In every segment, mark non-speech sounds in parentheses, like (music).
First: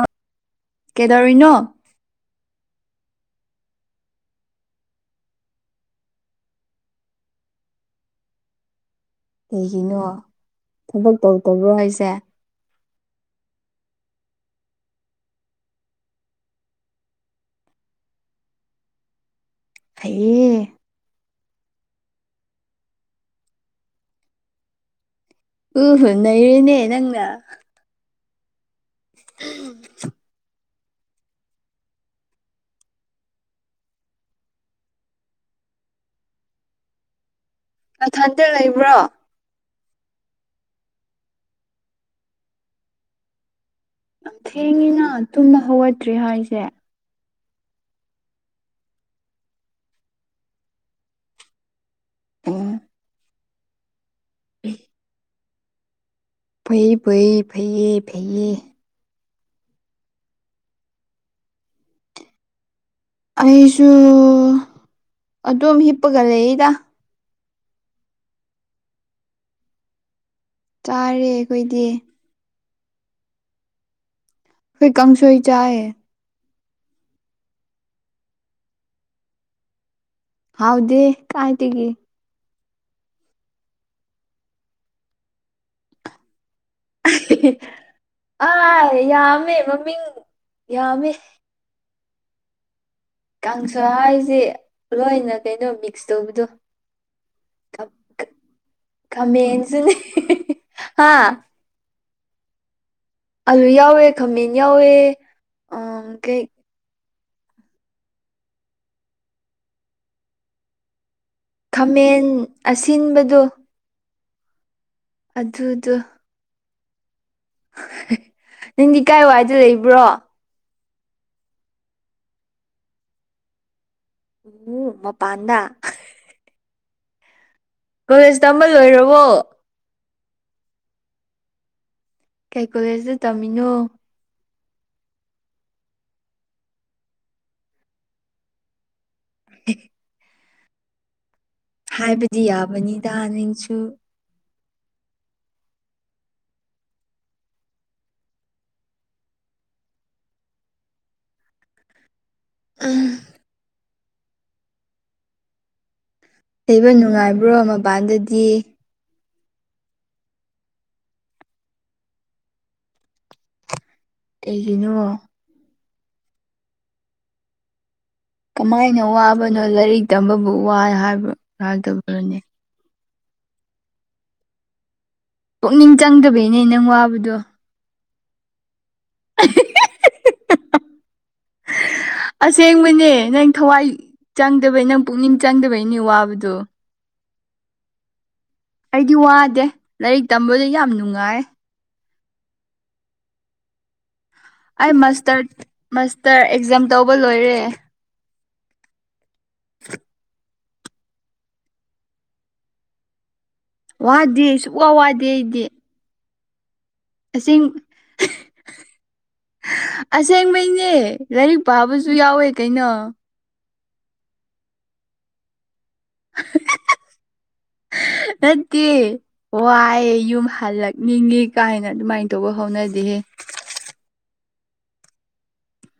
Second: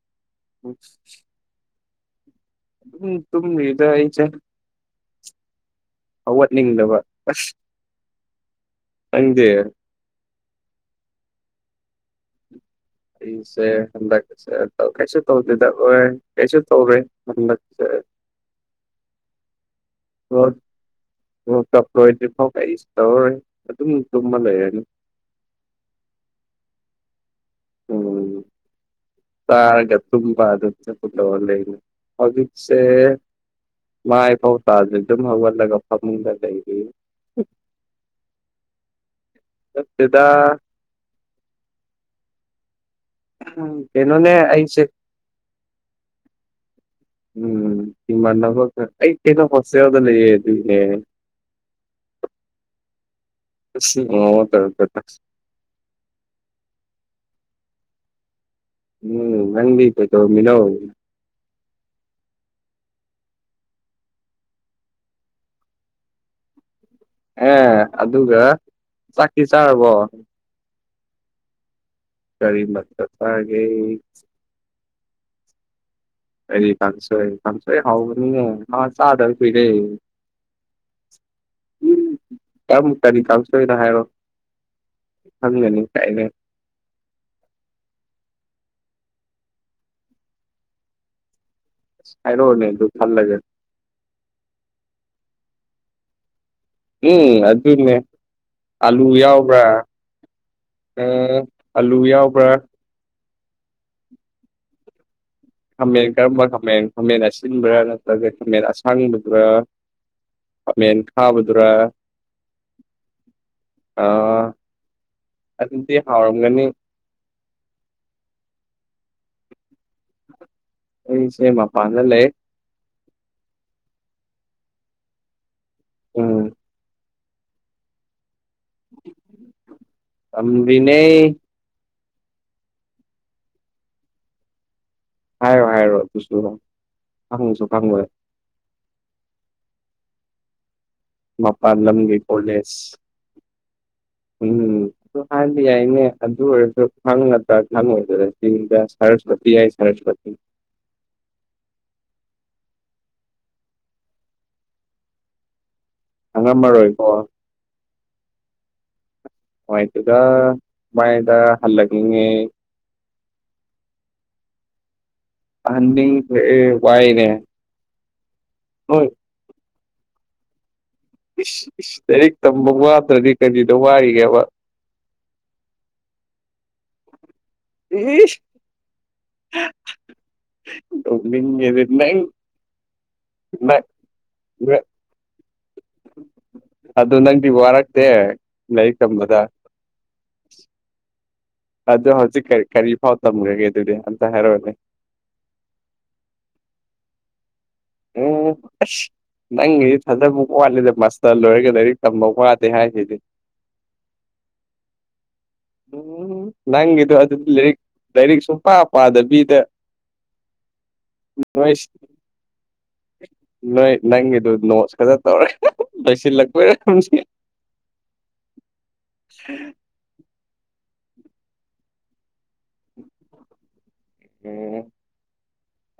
ꯑ ꯀꯩꯗꯧꯔꯤꯅꯣ ꯇꯨꯝ ꯏꯗ ꯑꯩ ꯆ ꯍꯧꯋꯥꯠꯅꯤꯡꯗꯕ ꯑꯁ ꯀꯩꯒꯤꯅꯣ ꯊꯕꯛ ꯇꯧꯗꯕ꯭ꯔꯣ ꯍꯥꯏꯁꯦ ꯑꯩꯁꯦ ꯍꯟꯗꯛꯁꯦ ꯀꯩꯁꯨ ꯇꯧꯗꯦꯗ ꯍ ꯀꯩꯁꯨ ꯇꯧꯔꯦ ꯍꯟꯗꯛꯁꯦ ꯍꯥꯏꯌꯦ ꯑꯣ ꯀꯞꯂꯣꯏꯗ꯭ꯔꯤ ꯐꯥꯎ ꯀ ꯑꯩꯁꯨ ꯇꯧꯔꯔꯣꯏ ꯑꯗꯨꯝ ꯇꯨꯝꯕ ꯂꯩꯔꯅꯤ ꯎ ꯍꯣ ꯅꯩꯅꯦ ꯅꯪ ꯎꯝ ꯇꯥꯒꯠꯇꯨꯝꯕꯥ ꯑꯗꯨ ꯐꯨꯕ ꯂꯩ ꯑꯣꯖꯤꯛꯁꯦ ꯃꯥꯥꯏ ꯄꯧꯇꯥꯁꯦ ꯑꯗꯨꯝ ꯍꯧꯒꯠꯂꯒ ꯐꯃꯨꯡꯗ ꯂꯩꯔꯤ ꯀꯊꯟꯇ ꯂꯩꯕ꯭ꯔꯣ ꯁꯗ ꯎ ꯌꯥꯝ ꯊꯦꯡꯉꯤꯅ ꯇꯨꯝꯕ ꯍꯧꯒꯠꯇ꯭ꯔꯤ ꯍꯥꯏꯁꯦ ꯎꯝꯃꯅ ꯑꯩ ꯇꯦ ꯐꯁꯦ ꯌꯎꯗꯦ ꯎꯝ ꯇ ꯐꯩ ꯐꯩ ꯐꯩ ꯐꯩ ꯎꯝ ꯅꯪ ꯣꯏ ꯇꯃꯤꯅꯣ ꯑꯩꯁꯨ ꯑꯗꯨꯝ ꯍꯤꯞꯄꯒ ꯂꯩꯗ ꯑꯦ ꯑꯗꯨꯒ ꯆꯥꯛꯀꯤ ꯆꯥꯔꯕꯣ ꯆꯥꯔꯦ ꯑꯩꯈꯣꯏꯗꯤ ꯀꯔꯤꯃ ꯍꯥꯏꯦ ꯑꯩꯈꯣꯏ ꯀꯥꯡꯁꯣꯣꯏ ꯆꯥꯦ ꯑꯔꯤ ꯊꯥꯟꯁꯣꯣꯏ ꯊꯥꯡꯁꯣꯏ ꯍꯥꯎꯅꯤꯉ ꯉ ꯆꯗꯔ ꯄꯤꯔꯦ ꯍꯥꯎꯗꯦ ꯀꯥꯏ ꯇꯤꯒ ꯇꯃꯨꯛꯇꯅꯤ ꯀꯥꯡ ꯁꯣꯏꯗ ꯍꯥꯏꯔꯣ ꯈꯪꯒꯅꯤ ꯀꯥꯏꯅꯦ ꯑꯥꯏ ꯌꯥꯝꯃꯦ ꯃꯃꯤꯡ ꯌꯥꯝꯃꯦ ꯔꯣꯅꯦ ꯑꯗꯨ ꯐꯜꯂꯒꯦ ꯀꯥꯡ ꯁ ꯍꯥꯏꯁꯦ ꯂꯣꯏꯅ ꯀꯩꯅꯣ ꯃꯤꯛꯁ ꯇꯧꯕꯗꯣ ꯎꯝ ꯑꯗꯨꯅꯦ ꯑꯂꯨ ꯌꯥꯎꯕ꯭ꯔꯥ ꯈꯥꯃꯦꯟꯁꯨꯅꯦ ꯍꯥ ꯎꯝ ꯑꯜꯂꯨ ꯌꯥꯎꯕ꯭ꯔꯥ ꯑꯂꯨ ꯌꯥꯎꯋꯦ ꯈꯥꯃꯦꯟ ꯌꯥꯎꯋꯦ ꯎꯝ ꯍꯃꯦꯟꯒꯔꯝꯕ ꯀꯩ ꯍꯃꯦꯟ ꯈꯥꯃꯦꯟ ꯑꯁꯤꯟꯕ꯭ꯔꯥ ꯅꯠꯇ꯭ꯔꯒ ꯈꯥꯃꯦꯟ ꯑꯁꯥꯡꯕꯗꯨꯔꯥ ꯈꯥꯃꯦꯟ ꯍꯥ ꯃꯗꯨꯨꯔꯦ ꯈꯥꯃꯦꯟ ꯑꯁꯤꯟꯕꯗꯣ ꯑꯥ ꯑꯗꯨꯗꯤ ꯑꯗꯨꯗꯣ ꯍꯥꯎꯔꯝꯒꯅꯤ ꯅꯪꯗꯤ ꯀꯥꯏ ꯋꯥꯏꯗ ꯂꯩꯕ꯭ꯔꯣ ꯑꯦ ꯁꯦꯃꯄꯥ ꯑꯅ ꯂꯩꯌꯦ ꯎ ꯃꯄꯥꯟꯗ ꯎꯝ ꯀꯣꯂꯦꯖ ꯇꯝꯕ ꯂꯣꯏꯔꯕꯣ ꯑꯕꯤꯅꯦ ꯀꯩ ꯀꯣꯂꯦꯖꯇ ꯇꯝꯃꯤꯅꯣ ꯍꯥꯏꯔꯣ ꯍꯥꯏꯔꯣ ꯑꯗꯨꯁꯨ ꯈꯪꯉꯨꯁꯨ ꯈꯪꯉꯣꯏ (unintelligible) ꯃꯄꯥꯟ ꯂꯝꯒꯤ ꯍꯥꯏꯕꯗꯤ ꯀꯣꯂꯦꯖ ꯌꯥꯕꯅꯤꯗ ꯅꯪꯁꯨ ꯎꯝ ꯑꯗꯨ ꯍꯥꯟꯗꯤ ꯌꯥꯏꯅꯦ ꯑꯗꯨ ꯑꯣꯏꯔꯁꯨ ꯈꯪꯗ꯭ꯔ ꯈꯪꯉꯣꯏꯗ ꯁꯤꯗ ꯁꯔꯁꯄꯇꯤ ꯌꯥꯏ ꯁꯔꯁꯄꯇꯤ ꯎꯝ ꯇꯕ ꯈꯪꯉꯝꯃꯔꯣꯏꯀꯣ ꯅꯨꯡꯉꯥꯏꯕ꯭ꯔꯣ ꯃꯄꯥꯟꯗꯗꯤ ꯃꯥꯏ ꯇꯒ ꯃꯗ ꯍꯜꯂꯒꯤꯉꯦ ꯀꯩꯒꯤꯅꯣ ꯑꯗꯤ ꯋꯥꯏꯅꯦ ꯀꯃꯥꯏꯅ ꯅꯣꯏ ꯋꯥꯕꯅꯣ ꯂꯥꯏꯔꯤꯛ ꯇꯝꯕꯕꯨ ꯋꯥ ꯍꯥꯏꯕꯣ ꯂꯥꯏꯔꯤꯛ ꯇꯝꯕ ꯋꯥꯠꯇ꯭ꯔꯗꯤ ꯀꯔꯤꯗ ꯋꯥꯏꯒꯦꯕ ꯄꯨꯛꯅꯤꯡ ꯆꯪꯗꯕꯩꯅꯦ ꯅꯪ ꯋꯥꯕꯗꯣ ꯌꯦꯅ ꯑꯁꯦꯡꯕꯅꯦ ꯅꯪ ꯊꯋꯥꯏ ꯆꯪꯗꯕꯩ ꯅꯪ ꯄꯨꯛꯅꯤꯡ ꯆꯪꯗꯕꯩꯅꯦ ꯋꯥꯕꯗꯣ ꯑꯗꯨ ꯑꯗꯨ ꯅꯪꯗꯤ ꯋꯥꯔꯇꯦ ꯑꯩꯗꯤ ꯋꯥꯗꯦ ꯂꯥꯏꯔꯤꯛ ꯇꯝꯕꯗ ꯌꯥꯝ ꯅꯨꯡꯉꯥꯏ ꯑꯗ ꯍꯧꯖꯤꯛ ꯀꯔꯤ ꯐꯥꯎ ꯇꯝꯈ꯭ꯔꯒꯦ ꯑꯗꯨꯗꯤ ꯑꯝꯇ ꯍꯥꯏꯔꯛꯑꯣꯅꯦ ꯑꯩ ꯃꯥꯁꯇꯔ ꯃꯥꯁꯇꯔ ꯑꯦꯛꯖꯥꯝ ꯇꯧꯕ ꯂꯣꯏꯔꯦ ꯎꯝ ꯅꯪꯒꯤꯗꯤ ꯊꯥꯖꯕ ꯋꯥꯠꯂꯤꯗ ꯃꯁꯇꯔ ꯂꯣꯏꯔꯒ ꯂꯥꯏꯔꯤꯛ ꯇꯝꯕ ꯋꯥꯗꯦ ꯍꯥꯏꯁꯤꯗꯤ ꯋꯥꯗꯦ ꯁꯨꯡꯛ ꯋꯥ ꯋꯥꯗꯦ ꯑꯩꯗꯤ ꯎꯝ ꯅꯪꯗꯨ ꯑꯗꯨ ꯑꯁꯦꯡ ꯂꯩ ꯂꯥꯏꯔꯤꯛ ꯁꯨꯝ ꯄꯥ ꯄꯥꯗꯕꯤꯗꯣꯏ ꯑꯁꯦꯡꯕꯩꯅꯦ ꯂꯥꯏꯔꯤꯛ ꯄꯥꯕꯁꯨ ꯌꯥꯎꯋꯦ ꯀꯩꯅꯣ ꯅꯣꯏ ꯅꯪꯒꯤꯗꯨ ꯅꯣ ꯈꯖ ꯇꯧꯔꯦ ꯂꯣꯏꯁꯤꯜꯂꯛꯄꯔ ꯅꯠꯇ ꯋꯥꯏ ꯌꯨꯝ ꯍꯜꯂꯛꯅꯤꯡꯉꯤ ꯀꯥꯏꯅ ꯑꯗꯨꯃꯥꯏꯅ ꯇꯧꯕ ꯍꯧꯅꯗꯍꯦ ꯎꯝ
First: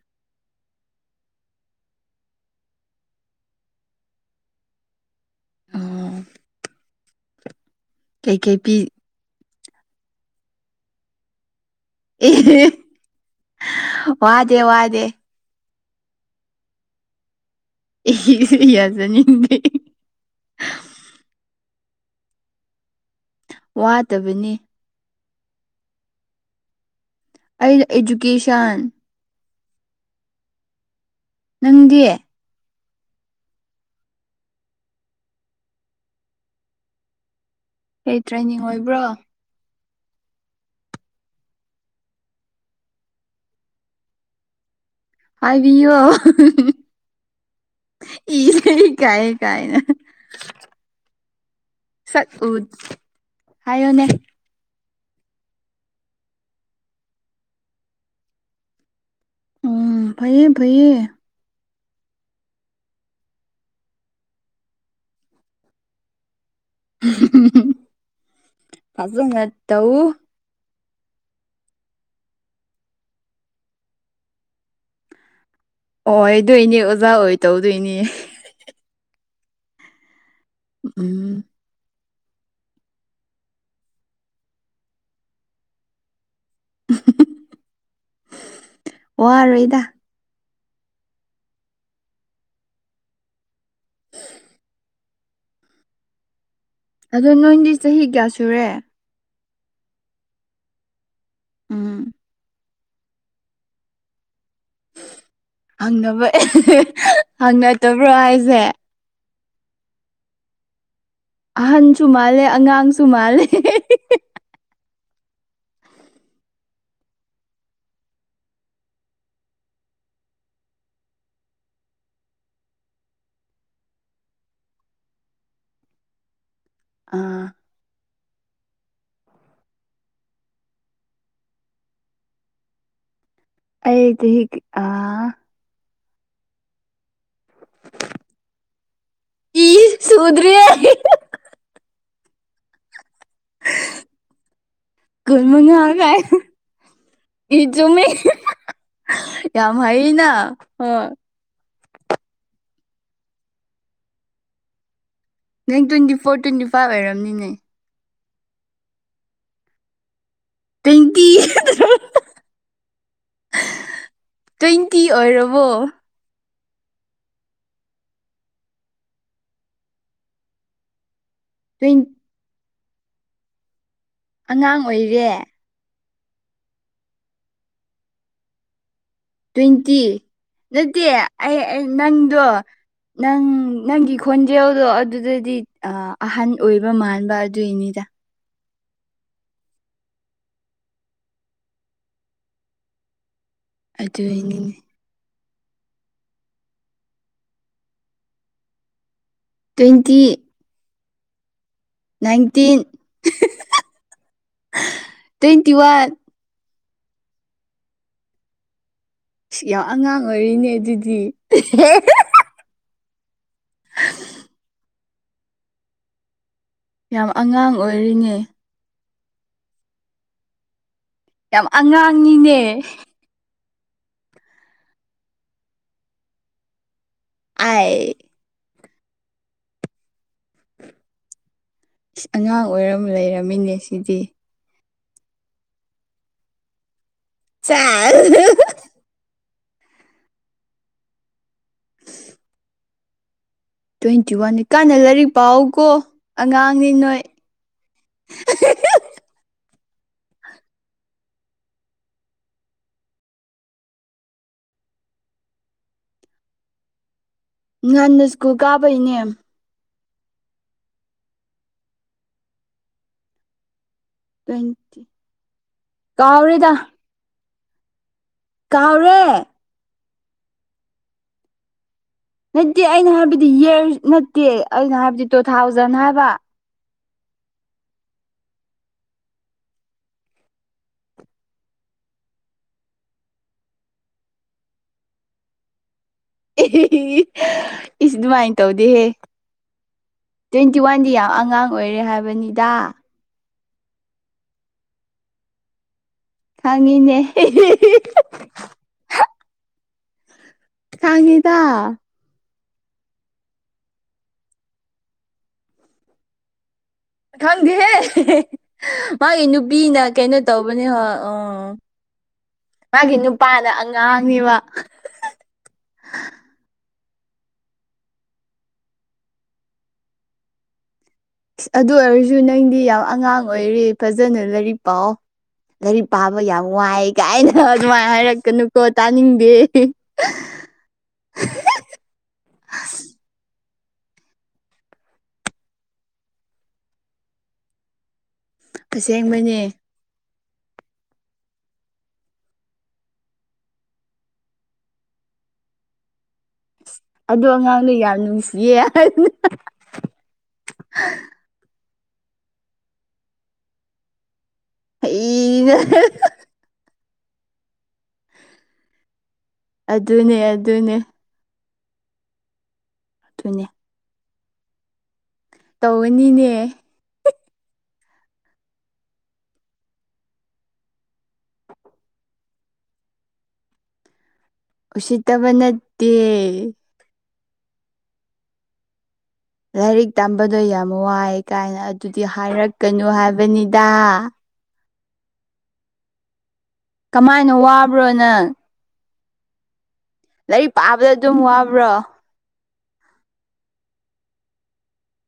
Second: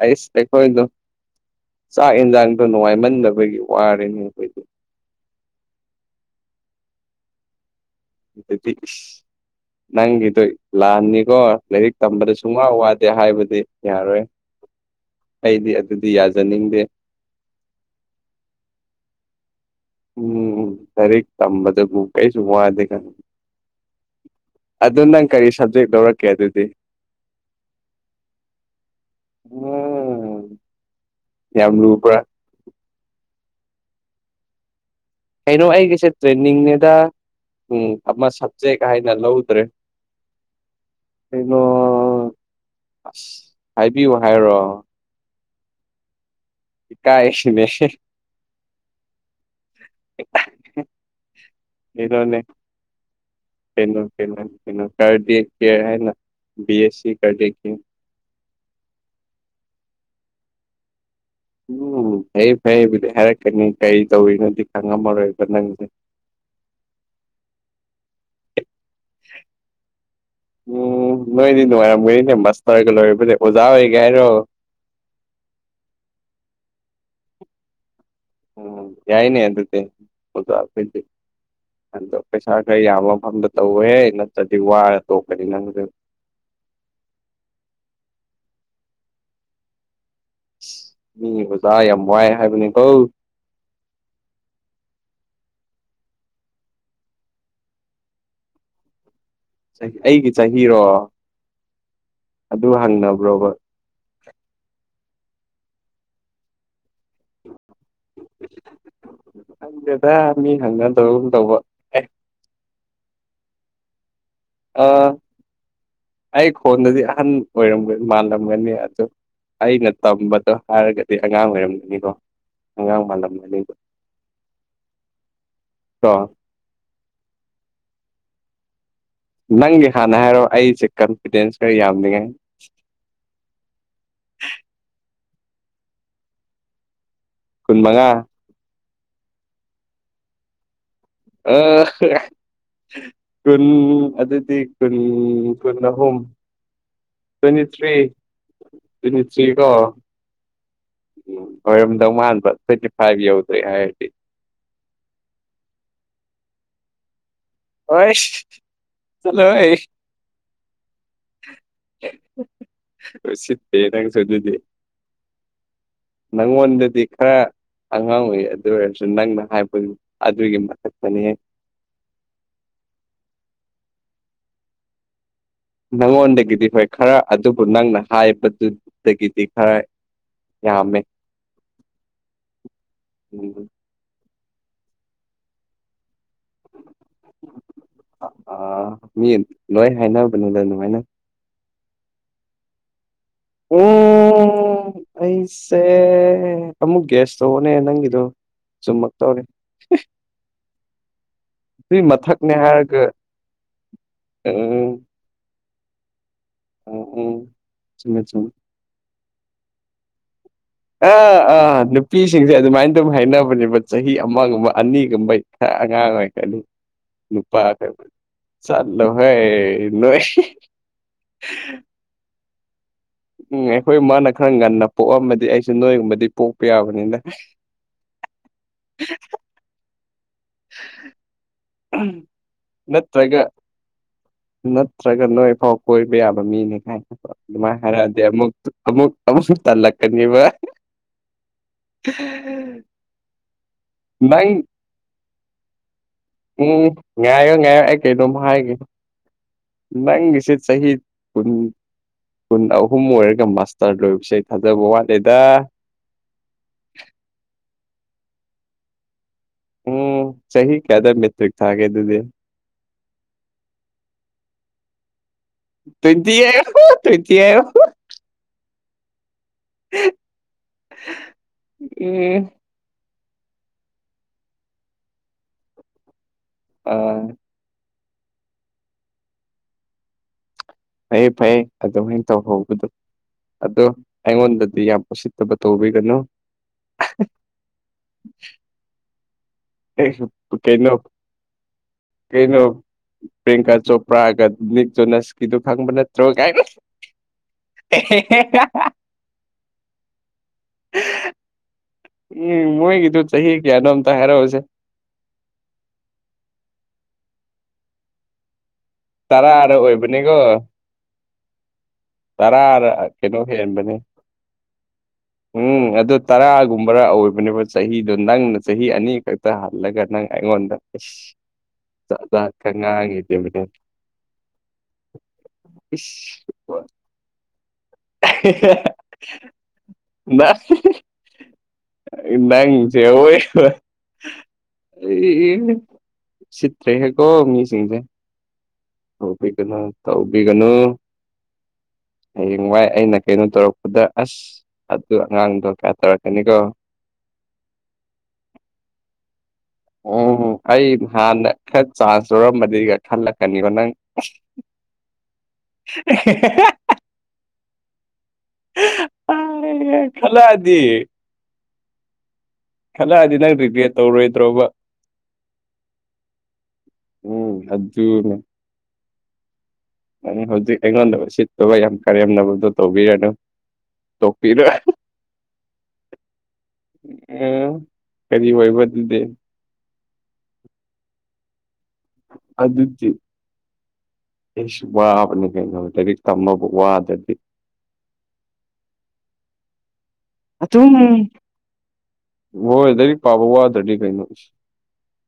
ꯑꯁ ꯑꯣꯏꯣꯏꯗꯨ ꯆꯥꯛ ꯌꯦꯟꯁꯥꯡꯗꯣ ꯅꯨꯡꯉꯥꯏꯃꯟꯗꯕꯒꯤ ꯋꯥꯔꯅꯤ ꯑꯩꯈꯣꯏꯗꯤ ꯑꯣ ꯀꯩꯀꯩ ꯑꯗꯨꯗꯤ ꯄꯤ ꯅꯪꯒꯤꯗꯣ ꯂꯥꯟꯑꯅꯤꯀꯣ ꯂꯥꯏꯔꯤꯛ ꯇꯝꯕꯗ ꯁꯨꯡꯋꯥ ꯑꯦ ꯋꯥꯗꯦ ꯍꯥꯏꯕꯗꯤ ꯌꯥꯔꯣꯏ ꯋꯥꯗꯦ ꯋꯥꯗꯦ ꯑꯩꯗꯤ ꯑꯗꯨꯗꯤ ꯌꯥꯖꯅꯤꯡꯗꯦ (unintelligible) ꯌꯥꯖꯅꯤꯗꯤ ꯎꯝ ꯂꯥꯏꯔꯤꯛ ꯇꯝꯕꯗꯕꯨ ꯀꯩꯁꯨ ꯋꯥꯗꯦ (unintelligible) ꯋꯥꯗꯕꯅꯤ ꯑꯗꯨ ꯅꯪ ꯀꯔꯤ ꯁꯕꯖꯦꯛ ꯂꯧꯔꯛꯀꯦ ꯑꯗꯨꯗꯤ ꯑꯩ ꯏꯗꯨꯨꯀꯦꯁꯟ (unintelligible) ꯅꯪꯗꯤ ꯌꯥꯝꯂꯨꯕ꯭ꯔꯥ ꯀꯩꯅꯣ ꯑꯩꯒꯤꯁꯦ ꯇ꯭ꯔꯦꯟꯅꯤꯡꯅꯦꯗ ꯎꯝ ꯀꯩ ꯑꯃ ꯇ꯭ꯔꯦꯅꯤꯡ ꯁꯞꯖꯦꯛ ꯑꯣꯏꯕ꯭ꯔꯣ ꯍꯥꯏꯅ ꯂꯧꯗ꯭ꯔꯦ ꯀꯩꯅꯣ ꯑꯁ ꯍꯥꯏꯕꯤꯌꯨ ꯍꯥꯏꯔꯣ ꯍꯥꯏꯕꯤꯌꯣ (unintelligible) ꯏꯀꯥꯏꯁꯤꯅꯦ ꯏꯁꯦ ꯀꯥꯏ ꯀꯥꯏꯅ ꯁꯛ ꯀꯩꯅꯣꯅꯦ ꯎ ꯄꯟꯅꯣ ꯍꯥꯏꯌꯣꯅꯦ ꯄꯟꯅꯥꯟ ꯀꯩꯅꯣ (unintelligible) ꯕꯤ ꯑꯦꯁ ꯁꯤ ꯀꯗꯦꯈꯤ ꯎꯝ ꯐꯩꯌꯦ ꯐꯩꯌꯦ ꯂꯨ ꯐꯩꯌꯦ ꯐꯩꯕꯨꯗꯤ ꯍꯥꯏꯔꯛꯀꯅꯤ ꯀꯔꯤ ꯇꯧꯔꯤꯅꯣꯗꯤ ꯈꯪꯉꯝꯃꯔꯣꯏꯕ ꯅꯪꯁꯦ (unintelligible) ꯐꯖꯅꯥ ꯇꯧ ꯎꯝ ꯅꯣꯏꯗꯤ ꯅꯨꯡꯉꯥꯏꯔꯝꯃꯣꯏꯅꯦ ꯃꯥꯁꯇꯔꯒ ꯂꯣꯏꯔꯕꯅꯦ ꯑꯣꯖꯥ ꯑꯣꯏꯒ ꯍꯥꯏꯔꯣ ꯑꯣ ꯑꯣꯏꯗꯣꯏꯅꯦ ꯑꯣꯖꯥ ꯑꯣꯏ ꯇꯧꯗꯣꯏꯅꯦ ꯎꯝ ꯌꯥꯏꯅꯦ ꯑꯗꯨꯗꯦ ꯑꯣꯖꯥ ꯎꯝ (unintelligible) ꯑꯗꯣ ꯄꯩꯁꯥ ꯈꯔ ꯌꯥꯝꯕ ꯃꯐꯝꯗ ꯇꯧꯋꯦꯍꯦ ꯅꯠꯇ꯭ꯔꯗꯤ ꯋꯥꯔ ꯇꯣꯛꯀꯅꯤ ꯅꯪꯗꯨꯝ (unintelligible) ꯋꯥꯔꯣꯏꯗ ꯃꯤ ꯑꯣꯖꯥ ꯌꯥꯝ ꯋꯥꯏ ꯍꯥꯏꯕꯅꯤ ꯀꯣ ꯑꯗꯣ ꯅꯣꯏꯗꯤ ꯆꯍꯤ ꯀꯌꯥ ꯁꯨꯔꯦ ꯆꯍꯤ ꯑꯩꯒꯤ ꯆꯍꯤꯔꯣ ꯎꯝ ꯑꯗꯨ ꯍꯪꯅꯕ꯭ꯔꯣꯕ ꯍꯪꯅꯕ ꯍꯪꯅꯗꯕ꯭ꯔꯣ ꯍꯥꯏꯁꯦ ꯑꯪꯗꯦꯗꯥ ꯃꯤ ꯍꯪꯅ (unintelligible) ꯑꯍꯟꯁꯨ ꯃꯥꯜꯂꯦ ꯑꯉꯥꯡꯁꯨ ꯃꯥꯜꯂꯦ ꯑ ꯑꯩ ꯈꯣꯟꯗꯗꯤ ꯑꯍꯟ ꯑꯣꯏꯔ ꯃꯥꯜꯂꯝꯒꯅꯤ ꯑꯗꯨ ꯑꯩꯅ ꯇꯝꯕꯗꯣ ꯍꯥꯏꯔꯒꯗꯤ ꯑꯉꯥꯡ ꯑꯣꯏꯔꯝꯒꯅꯤꯀꯣ ꯑꯉꯥꯡ ꯃꯥꯜꯂꯝꯃꯅꯤꯕ ꯀꯣ ꯑꯥ ꯅꯪꯒꯤ ꯍꯥꯟꯅ ꯍꯥꯏꯔꯣ ꯑꯩꯁꯦ ꯀꯟꯐꯤꯗꯦꯟꯁ ꯈꯔ ꯌꯥꯝꯅꯤꯉꯥꯏ ꯑꯩ ꯆꯥꯍꯤꯗꯤ ꯑ ꯀꯨꯟꯃꯉꯥ ꯏꯁ ꯁꯨꯗ꯭ꯔꯤꯌꯦ ꯑꯥ (unintelligible) ꯀꯨꯟ ꯑꯗꯨꯗꯤ ꯎꯝ ꯀꯨꯟ ꯀꯨꯝ ꯃꯉꯥ ꯑꯍꯨꯝ ꯀꯥꯏ ꯏ ꯇ꯭ꯋꯦꯟꯇꯤ ꯊ꯭ꯔꯤ ꯆꯨꯝꯃꯤ ꯇ꯭ꯋꯦꯟꯇꯤ ꯊ꯭ꯔꯤ ꯀꯣ ꯌꯥꯝ ꯍꯔꯤꯅ ꯍꯣꯏ ꯎꯝ ꯑꯣꯏꯔꯝꯗꯧ ꯃꯥꯟꯕ ꯊ꯭ꯋꯦꯟꯇꯤ ꯐꯥꯏꯚ ꯌꯧꯗ꯭ꯔꯦ ꯍꯥꯌꯔꯗꯤ ꯅꯪ ꯇ꯭ꯋꯦꯟꯇꯤ ꯐꯣꯔ ꯇ꯭ꯋꯦꯟꯇꯤ ꯐꯥꯏꯚ ꯑꯣꯏꯔꯝꯅꯤꯅꯦ ꯍꯁ ꯆꯂꯣ ꯍꯩ ꯇ꯭ꯋꯦꯟꯇꯤ (unintelligible) ꯎꯁꯤꯠꯇꯦ ꯅꯪꯁꯨ ꯑꯗꯨꯗꯤ ꯇꯨꯏꯟ ꯇꯤ ꯑꯣꯏꯔꯕꯣ ꯅꯪꯉꯣꯟꯗꯗꯤ ꯈꯔ ꯑꯉꯥꯡ ꯑꯣꯏꯔꯤ ꯑꯗꯨ ꯑꯣꯏꯔꯁꯨ ꯅꯪꯅ ꯍꯥꯏꯕꯗꯨ ꯑꯗꯨꯒꯤ ꯃꯊꯛꯇꯅꯤꯍ (unintelligible) ꯑꯉꯥꯡ ꯑꯣꯏꯔꯦ ꯅꯪꯉꯣꯟꯗꯒꯤꯗꯤ ꯍꯣꯏ ꯈꯔ ꯑꯗꯨꯕꯨ ꯅꯪꯅ ꯍꯥꯏꯕꯗꯨꯗꯒꯤ ꯇ꯭ꯋꯦꯟꯇꯤ ꯅꯠꯇꯦ ꯑꯩ ꯅꯪꯗꯣ ꯅꯪ ꯎꯝ ꯅꯪꯒꯤ ꯈꯣꯟꯖꯦꯜꯗꯣ ꯑꯗꯨꯗꯗꯤ ꯑ ꯑꯍꯟ ꯑꯣꯏꯕ ꯃꯥꯟꯕ ꯑꯗꯨꯏꯅꯤꯗ ꯑ ꯃꯤ ꯂꯣꯏ ꯍꯥꯏꯅꯕꯅꯤꯗ ꯑꯗꯨꯃꯥꯏꯅ ꯎ ꯑꯗꯨꯏ ꯎꯝ ꯑꯩꯁꯦ ꯑꯃꯨꯛ ꯒ꯭ꯌꯥꯁ ꯇꯧꯑ‌ꯣꯅꯦ ꯅꯪꯒꯤꯗꯣ ꯆꯨꯝꯃꯛ ꯇꯧꯔꯦ ꯇ꯭ꯋꯦꯟꯇꯤ ꯑꯗꯨꯏ ꯃꯊꯛꯅꯦ ꯅꯥꯏꯟꯇꯤꯟ ꯍꯥꯏꯔꯒ ꯎꯝ (unintelligible) ꯇ꯭ꯋꯦꯟꯇꯤ ꯋꯥꯟ ꯎꯝ ꯎꯝ ꯆꯨꯝꯃ‌ꯦ ꯆꯨꯝꯃ‌ꯦ ꯁꯤ ꯌꯥꯝ ꯑꯉꯥꯡ ꯑꯣꯏꯔꯤꯅꯦ‌ ꯑ ꯑ ꯅꯨꯄꯤꯁ ꯁꯤꯡꯁꯦ ꯑꯗꯨꯃꯥꯏꯅ ꯑꯗꯨꯝ ꯍꯥꯏꯅꯕꯅꯦꯕ ꯆꯍꯤ ꯑꯃꯒꯨꯝꯕ ꯑꯅꯤꯒꯨꯝꯕꯩ ꯈꯔ ꯑꯉꯥꯡ ꯑꯣꯏꯔꯀꯅꯤ ꯌꯥꯝ ꯅꯨꯄꯥ ꯑꯉꯥꯡ ꯀ ꯑꯣꯏꯔꯤꯅꯦ ꯆꯠꯂꯍꯣꯏ ꯅꯣꯏ ꯌꯥꯝ ꯑꯉꯥꯡꯅꯤꯅꯦ ꯎꯝ ꯑꯩꯈꯣꯏ ꯃꯥꯅ ꯈꯔ ꯉꯟꯅ ꯄꯣꯛꯑꯝꯃꯗꯤ ꯑꯩꯁꯨ ꯅꯣꯏꯒꯨꯝꯕꯗꯤ ꯄꯣꯛꯄ ꯌꯥꯕꯅꯤꯅ ꯑꯥꯏ (unintelligible) (unintelligible) ꯁ ꯑꯉꯥꯡ ꯑꯣꯏꯔꯝ ꯅꯠꯇ꯭ꯔꯒ ꯂꯩꯔꯝꯃꯤꯅꯦ ꯁꯤꯗꯤ ꯅꯠꯇ꯭ꯔꯒ ꯅꯣꯏꯐꯥꯎ ꯀꯣꯏꯕ ꯌꯥꯕ ꯃꯤꯅꯤ ꯀꯥꯏꯅ ꯑꯗꯨꯃꯥꯏꯅ ꯍꯥꯏꯔꯛꯑꯗꯤ ꯑꯃꯨꯛ ꯑꯃꯨꯛ ꯑꯃꯨꯛꯁꯨ ꯇꯜꯂꯛꯀꯅꯤꯕ ꯇ꯭ꯋꯦꯟꯇꯤ ꯋꯥꯟꯅꯤ ꯅꯪ ꯀꯥꯟꯅ ꯂꯥꯏꯔꯤꯛ ꯄꯥꯎ ꯀꯣ ꯎꯝ ꯉꯥꯏꯌꯣ ꯉꯥꯏꯌ‌ꯣ ꯑꯩ ꯀꯩꯅꯣꯝ ꯍꯥꯏꯒꯦ ꯅꯪꯒꯤꯁꯤ ꯆꯍꯤ ꯀꯨꯟ ꯀꯨꯟ ꯑꯍꯨꯝ ꯑꯣꯏꯔꯒ ꯃꯥꯁꯇꯔ ꯂꯣꯏꯕꯁꯦ ꯊꯥꯖꯕ ꯋꯥꯠꯂꯦꯗ ꯉꯟꯅ ꯁ꯭ꯀꯨꯜ ꯀꯥꯕꯩꯅꯦ ꯎꯝ ꯆꯍꯤꯍꯤ ꯀꯌꯥꯗ ꯃꯦꯠꯇ꯭ꯔꯤꯛ ꯊꯥꯒꯦ ꯑꯗꯨꯗꯤ ꯇ꯭ꯋꯦꯟꯇꯤ ꯇ꯭ꯋ‌ꯦꯟꯇꯤ ꯀꯥꯎꯔꯦꯗ ꯍꯥꯏꯌ‌ꯣ ꯇ꯭ꯋ‌ꯦꯟꯇꯤ ꯍꯥꯏꯌ‌ꯣ ꯀꯥꯎꯔꯦ ꯎꯝ ꯅꯠꯇ‌ꯦꯗꯤ ꯑꯩꯅ ꯍꯥꯏꯕꯗꯤ ꯏꯌꯥꯔ ꯅꯠꯇꯦ ꯑꯩꯅ ꯍꯥꯏꯕꯗꯤ ꯇꯨ ꯊꯥꯎꯖꯟ ꯍꯥꯏꯕ ꯑ ꯐꯩꯌꯦ ꯐꯩꯌꯦ ꯑꯗꯨꯃꯥꯏꯅ ꯇꯧꯍꯧꯕꯗꯣ ꯑꯗꯣ ꯑꯩꯉꯣꯟꯗꯗꯤ ꯌꯥꯝ ꯎꯁꯤꯠꯇꯕ ꯇꯧꯕꯤꯒꯅꯨ ꯑꯦꯑꯦꯍꯤ ꯏꯁ ꯑꯗꯨꯃꯥꯏꯅ ꯇꯧꯗꯦꯍꯦ ꯇ꯭ꯋꯦꯟꯇꯤ ꯀꯩꯅꯣ ꯋꯥꯟꯗꯤ ꯌꯥꯝ ꯑꯉꯥꯡ ꯑꯣꯏꯔꯤ ꯍꯥꯏꯕꯅꯤꯗ ꯄ꯭ꯔꯤꯡꯀꯥ ꯆꯣꯄ꯭ꯔꯥꯒ ꯅꯤꯛꯇꯣꯅꯁꯀꯤꯗꯨ ꯈꯪꯕ ꯅꯠ ꯇ‌‍꯭ꯔ‌ꯣ ꯈꯪꯉꯤꯅꯦ (unintelligible) ꯁꯥꯉꯤꯗ ꯎꯝ ꯃꯣꯏꯒꯤꯗꯨ ꯆꯍꯤ ꯀꯌꯥꯅꯣ ꯑꯝꯇ ꯍꯥꯏꯔꯛꯎꯁꯦ ꯈꯪꯗ‌ꯦ ꯍꯦ ꯃꯥꯒꯤ ꯇꯔꯥꯔ ꯅꯨꯄꯤꯅ ꯑꯣꯏꯕꯅꯤꯀꯣ ꯀꯩꯅꯣ ꯇꯧꯕꯅꯦ ꯍ ꯑ ꯇꯔꯥꯔ ꯃꯥꯒꯤ ꯀꯩꯅꯣ ꯅꯨꯄꯥꯅ ꯍꯦꯟꯕꯅꯦ ꯑꯉꯥꯡꯅ‌ꯦꯕ ꯎꯝ ꯑꯗꯨ ꯇꯔꯥꯒꯨꯝꯕꯔ ꯑꯣꯏꯕꯅꯦꯕ ꯆꯍꯤꯗꯣ ꯅꯪꯅ ꯆꯍꯤ ꯑꯅꯤꯈꯛ ꯇꯔꯥ ꯍꯟꯂꯒ ꯅꯪ ꯑꯩꯉ‌ꯣꯟꯗ ꯏꯁꯁ ꯏꯁ ꯑꯗꯨ ꯑꯣꯏꯔꯁꯨꯨ ꯅꯪꯗꯤ ꯌꯥꯝ ꯑꯉꯥꯡ ꯑꯣꯏꯔꯤ ꯐꯖꯅ ꯂꯥꯏꯔꯤꯛ ꯄꯥꯎꯑ‍ꯣ ꯂꯥꯏꯔꯤꯛ ꯄꯥꯕ ꯌꯥꯝ ꯏꯁ ꯋꯥꯏ ꯀꯥꯏꯅ ꯑꯗꯨꯃꯥꯏꯅ ꯍꯥꯏꯔꯛꯀꯅꯨꯀꯣ ꯇꯥꯅꯤꯡꯗꯦ ꯅꯪꯖ‌ꯦ ꯑꯋ‌ꯣꯏꯕ ꯑꯦ ꯑ‌ꯦ ꯁꯤꯇꯔꯦ ꯍꯦꯀꯣ ꯃꯤꯁꯤꯡꯁꯦ ꯑꯁꯦꯡꯕꯅꯦ ꯇꯧꯕꯤꯒꯅꯨ ꯇꯧꯕꯤꯒꯅꯨ ꯍꯌꯦꯡꯋꯥꯏ ꯑꯩꯅ ꯀꯩꯅꯣ ꯇꯧꯔꯛꯄꯗ ꯑꯁ ꯑꯗꯨ ꯑꯉꯥꯡꯗꯣ ꯀꯌꯥ ꯇꯔꯀꯅꯤꯒꯣ ꯑꯗꯣ ꯑꯉꯥꯡꯅ ꯌꯥꯝ ꯅꯨꯡꯁꯤꯌꯦ ꯎꯝ ꯑꯩ ꯅꯍꯥꯟꯅ ꯈꯔ ꯆꯥꯟꯁ ꯂꯧꯔꯝꯕꯗꯤꯒ ꯈꯜꯂꯛꯀꯅꯤꯕ ꯅꯪ ꯑꯩꯅ (unintelligible) ꯑꯗꯨꯅꯦ ꯈꯦꯂꯗꯤ ꯑꯗꯨꯅꯦ ꯈꯜꯂꯛꯑꯗꯤ ꯅꯪ ꯑꯗꯨꯅꯦ ꯔꯤꯒ꯭ꯔꯦꯠ ꯇꯧꯔꯣꯏꯗ꯭ꯔꯣꯕ ꯇꯧꯒꯅꯤꯅꯦ ꯎꯝ ꯑꯗꯨꯅꯦ ꯍꯧꯖꯤꯛ ꯑꯩꯉꯣꯟꯗ ꯁꯤꯠꯇꯨꯒ ꯌꯥꯝ ꯀꯔꯦꯝꯅꯕꯗꯣ ꯇꯧꯕꯤꯔꯅꯨ ꯇꯣꯛꯄꯤꯔꯣꯏ ꯎꯁꯤꯠꯇꯕ ꯅꯠꯇꯦ ꯎ ꯀꯔꯤ ꯑꯣꯏꯕ ꯗꯨꯗꯤ ꯂꯥꯏꯔꯤꯛ ꯇꯝꯕꯗꯣ ꯌꯥꯝ ꯋꯥꯏꯑ ꯀꯥꯏꯅ ꯑꯗꯨꯗꯤ ꯍꯥꯏꯔꯛꯀꯅꯨ ꯍꯥꯏꯕꯅꯤꯗ ꯋꯥ ꯀꯩꯅ ꯇꯔꯤ ꯇꯃ ꯋꯥ ꯀꯃꯥꯏꯅ ꯋꯥꯕ꯭ꯔꯣ ꯅꯪ ꯂꯥꯏꯔꯤꯛ ꯄꯥꯕꯗ ꯑꯗꯨꯝ ꯋꯥꯕ꯭ꯔꯣ ꯍꯣꯏ ꯂꯔꯤꯛ ꯄꯥꯕ ꯋꯥꯗ꯭ꯔꯗꯤ ꯀꯩꯅꯣ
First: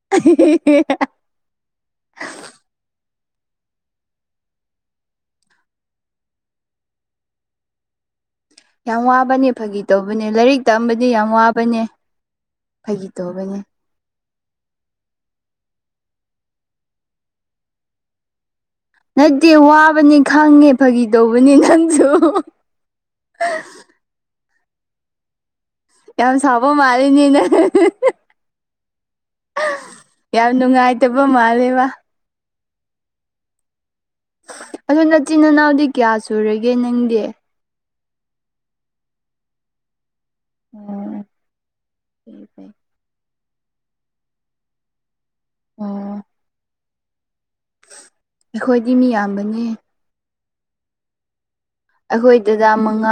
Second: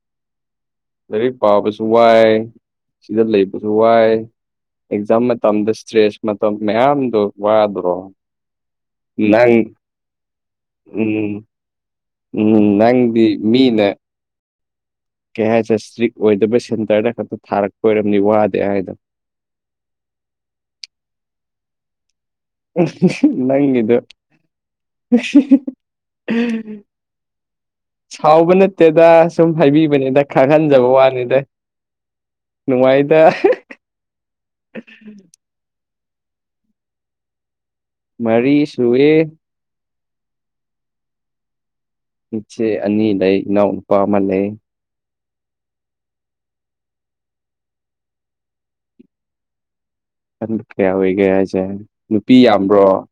ꯍ (unintelligible) ꯂꯥꯏꯔꯤꯛ ꯄꯥꯕꯁꯨ ꯋꯥꯏ ꯁꯤꯗ ꯂꯩꯕꯁꯨ ꯋꯥꯏ ꯑꯦꯛꯖꯥꯝ ꯃꯇꯝꯗ ꯏꯁꯇ꯭ꯔꯦꯁ ꯃꯇꯝ ꯃꯌꯥꯝꯗꯣ ꯋꯥꯗꯔꯣ ꯌꯥꯝ ꯋꯥꯕꯅꯦ ꯐꯥꯒꯤ ꯇꯧꯕꯅꯦ ꯂꯥꯏꯔꯤꯛ ꯇꯑꯝꯕꯗꯤ ꯌꯥꯝ ꯎꯝ ꯋꯥꯕꯅꯦ ꯎꯝ ꯐꯥꯒꯤ ꯅꯪꯗꯤ ꯇꯧꯕꯅꯦ ꯃꯤꯅꯦ ꯀꯩ ꯍꯥꯏꯁꯦ ꯏꯁꯇ꯭ꯔꯤꯛ ꯑꯣꯏꯗꯕ ꯁꯦꯟꯇꯔꯗ ꯈꯛꯇ ꯊꯥꯔꯛꯄ ꯑꯣꯏꯔꯝꯅꯤ ꯋꯥꯗꯦ ꯍꯥꯏꯗꯅ ꯅꯠꯇꯦ ꯋꯥꯕꯅꯤ ꯈꯪꯉꯦ ꯐꯥꯒꯤ ꯇꯧꯕꯅꯤ ꯅꯪꯁꯨ ꯅꯪꯒꯤꯗꯣ ꯌꯥꯝ ꯁꯥꯕ ꯃꯥꯜꯂꯤꯅꯦ ꯅꯪ ꯁꯥꯎꯕ ꯅꯠꯇꯦꯗ ꯁꯨꯝ ꯍꯥꯏꯕꯤꯕꯅꯦꯗ ꯌꯥꯝ ꯈꯥꯍꯟꯖꯕ ꯅꯨꯡꯉꯥꯏꯇꯕ ꯋꯥꯅꯤꯗ ꯃꯥꯜꯂꯦꯕ ꯅꯨꯡꯉꯥꯏꯇ ꯑꯗꯨ ꯅꯆꯤꯟ ꯏꯅꯥꯎꯗꯤ ꯀꯌꯥ ꯁꯨꯔꯒꯦ ꯅꯪꯗꯤ ꯃꯔꯤ ꯁꯨꯑꯦ ꯎꯝ ꯏꯆꯦ ꯑꯅꯤ ꯂꯩ ꯏꯅꯥꯎ ꯅꯨꯄꯥ ꯑꯃ ꯂꯩ ꯑꯣ ꯑꯩꯈꯣꯏꯗꯤ ꯃꯤ ꯌꯥꯝꯕꯅꯤ ꯑꯗꯨ ꯀꯌꯥ ꯑꯣꯏꯒꯦ ꯍꯥꯌꯖ ꯑꯩꯈꯣꯏꯗꯨꯗ ꯃꯉꯥ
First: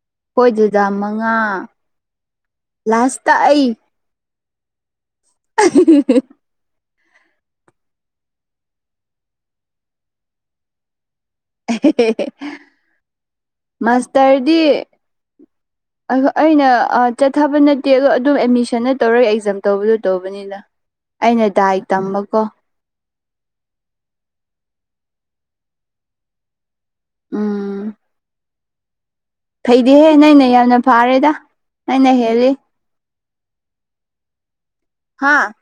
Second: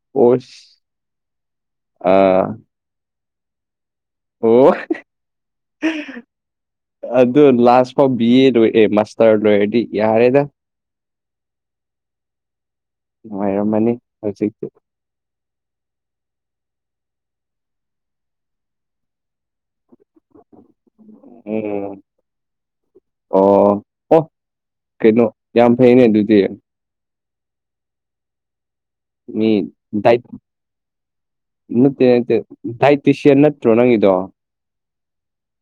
ꯑꯣꯁ ꯃꯉꯥ ꯑꯥ ꯂꯥꯁꯇ ꯑꯩ ꯑꯣ ꯑꯗꯨ ꯂꯥꯁ ꯐꯥꯎ ꯕꯤ ꯑꯦ ꯂꯣꯏ ꯃꯥꯁꯇꯔ ꯂꯣꯏꯗꯤ ꯌꯥꯔꯦꯗ ꯅꯨꯡꯉꯥꯏꯔꯝꯃꯅꯤ ꯃꯥꯁꯇꯔꯗꯤ ꯍꯧꯖꯤꯛꯇꯤ ꯑ ꯑꯩꯅ ꯆꯠꯊꯕ ꯅꯠꯇꯦ ꯑꯣ ꯑꯗꯨꯝ ꯑꯦꯗꯃꯤꯁꯟꯅ ꯇꯧꯔꯦ ꯑꯦꯛꯖꯥꯝ ꯇꯧꯕꯗꯨ ꯇꯧꯕꯅꯤꯅ ꯑꯩꯅ ꯗꯥꯏ ꯎꯝ ꯇꯝꯕꯀꯣ ꯑꯣ ꯑꯣ ꯀꯩꯅꯣ ꯌꯥꯝ ꯐꯩꯅꯦ ꯑꯗꯨꯗꯤ ꯎꯝ ꯃꯤ ꯐꯩꯗꯤꯍꯦ ꯅꯪꯅꯦ ꯌꯥꯝꯅ ꯐꯥꯔꯦꯗ ꯃꯠꯇꯦ ꯅꯪꯅ ꯅ ꯍꯦꯜꯂꯤ ꯗꯗꯥꯥꯏꯇꯁꯤꯌꯥꯟ ꯅꯠꯇ꯭ꯔꯣ ꯅꯪꯗꯣ ꯍꯥꯥ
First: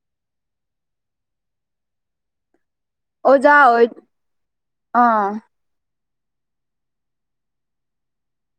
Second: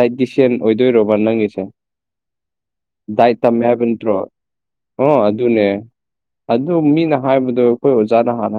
ꯗꯥꯏꯇꯤꯁꯤꯌꯥꯟ ꯑꯣꯏꯗꯣꯏꯔꯕ ꯅꯪꯒꯤꯁꯦ ꯗꯥꯏꯠ ꯑꯣꯖꯥ ꯇꯝꯃꯦ ꯍꯥꯏꯕ ꯑꯣꯏ ꯅꯠꯇ꯭ꯔꯣ ꯑꯣ ꯑꯥ ꯑꯗꯨꯅꯦ ꯑꯗꯨ ꯃꯤꯅ ꯍꯥꯏꯕꯗꯣ ꯍꯖꯥꯅ ꯍꯥꯥꯟꯅ ꯍꯥꯏ